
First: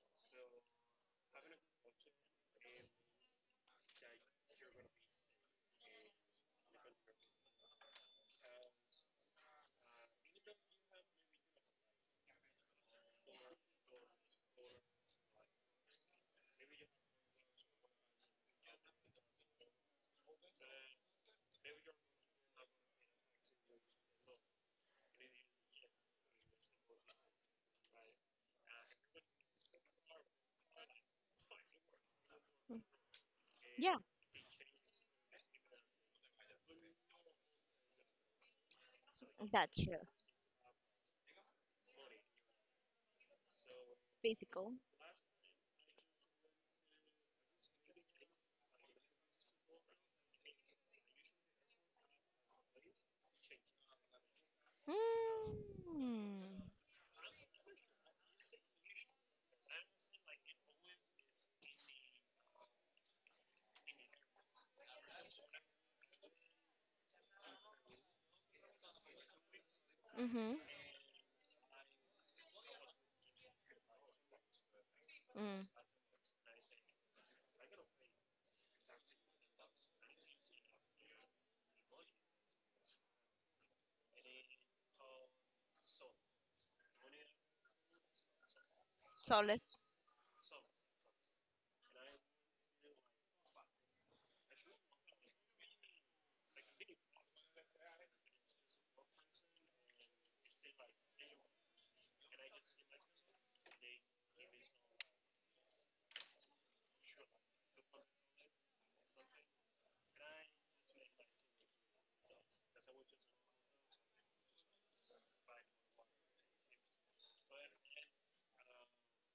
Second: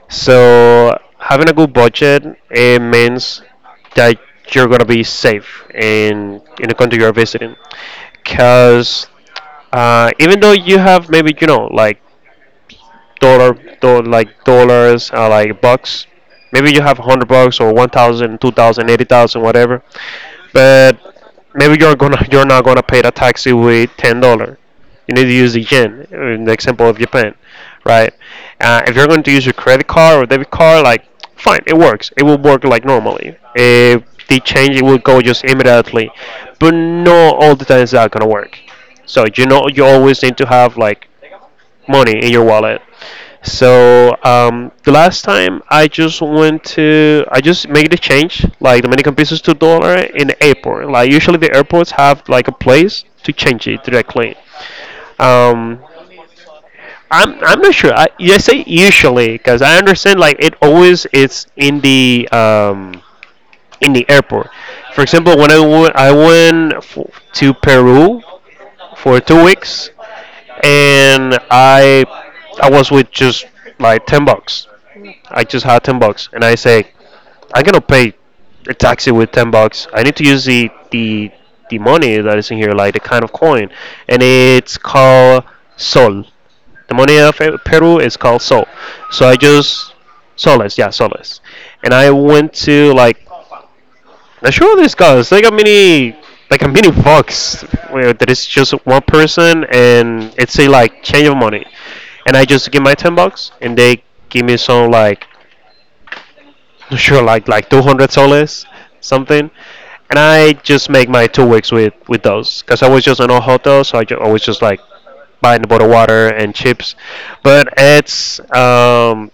Speaker 1: So, having a good budget it means that you're gonna be safe in the country you're visiting because even though you have maybe you know like dollar, do, like dollars, like bucks. Maybe you have 100 bucks or 1,000, 2,000, 80,000, whatever. But maybe you're gonna *laughs* you're not gonna pay the taxi with $10. You need to use the yen, in the example of Japan, right? If you're going to use your credit card or debit card, like fine, it works. It will work like normally. If they change, it will go just immediately. But not all the times that gonna work. So you know
Speaker 2: That's
Speaker 1: you
Speaker 2: true.
Speaker 1: always need to have like money in your wallet. So
Speaker 2: Physical.
Speaker 1: the last time I just went to, I just make the change, like Dominican pesos to dollar in the airport. Like usually the airports have like a place to change it directly.
Speaker 2: Mm.
Speaker 1: Um, I'm not sure. I say usually because I understand like it always is in the airport. For example, when I went f- to Peru for 2 weeks
Speaker 2: Mm-hmm.
Speaker 1: and I was with just like $10. I
Speaker 2: Mm.
Speaker 1: just had $10, and I say I'm gonna pay a taxi with $10. I need to use the money that is in here, like the kind of coin, and it's called sol. The money of Peru is called sol. So I
Speaker 2: Solid.
Speaker 1: just soles, yeah, soles, and I went to like sure this guys like a mini box where there is just one person and it's a like change of money and I just give my 10 bucks and they give me some like *laughs* not sure like 200 soles something and I just make my 2 weeks with those because I was just in a hotel so I ju- I was just like buying a bottle of water and chips but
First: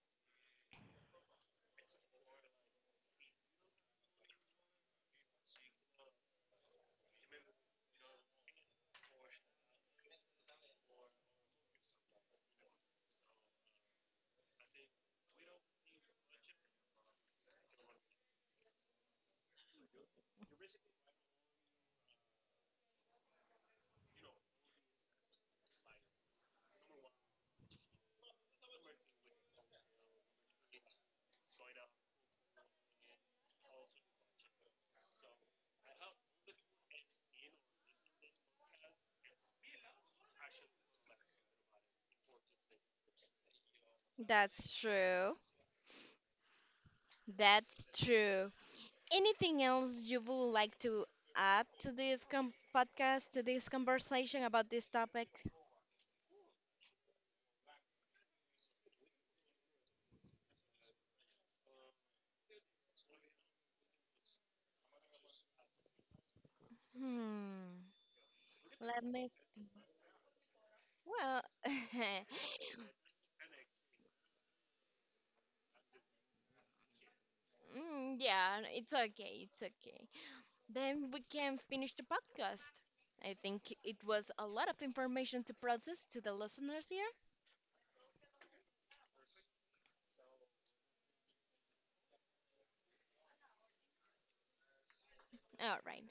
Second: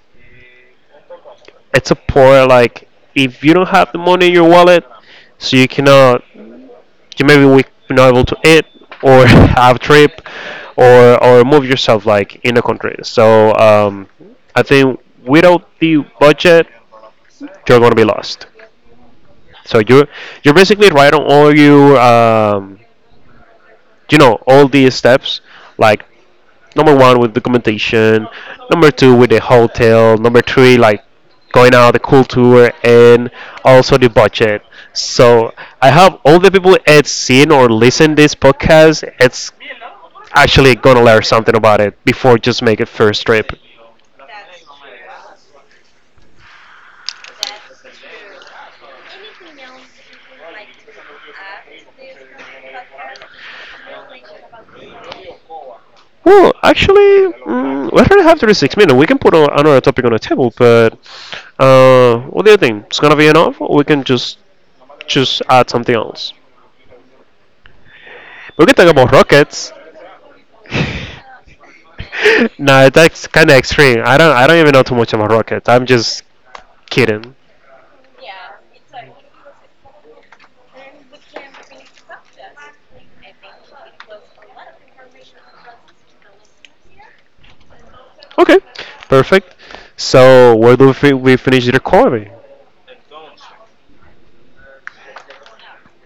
Speaker 1: it's a poor like if you don't have the money in your wallet so you cannot you maybe we not able to eat or *laughs* have a trip or move yourself like in the country. So I think without the budget, you're gonna be lost. So you're basically right on all you you know all these steps like number one with documentation. Number two with the hotel. Number three like going out the cool tour and also the budget. So I hope all the people that seen or listen this podcast, it's actually gonna learn something about it before just make a first trip.
Speaker 2: That's true. That's true. Anything else you would like to add to this podcast, to this conversation about this topic?
Speaker 1: Well, actually, mm, we don't have 36 minutes. We can put on another topic on the table, but what do you think? It's gonna be enough, or we can just add something else?
Speaker 2: Hmm.
Speaker 1: We can talk
Speaker 2: Let
Speaker 1: about
Speaker 2: me.
Speaker 1: rockets. *sighs*
Speaker 2: Well, *laughs* mm,
Speaker 1: *laughs* *laughs* no, that's kind of extreme. I don't even know too much about rockets. I'm just kidding.
Speaker 2: yeah, it's okay. It's okay. Then we can finish the podcast. I think it was a lot of information to process to the listeners here.
Speaker 1: Okay, perfect. So where do we finish the recording?
Speaker 2: All right.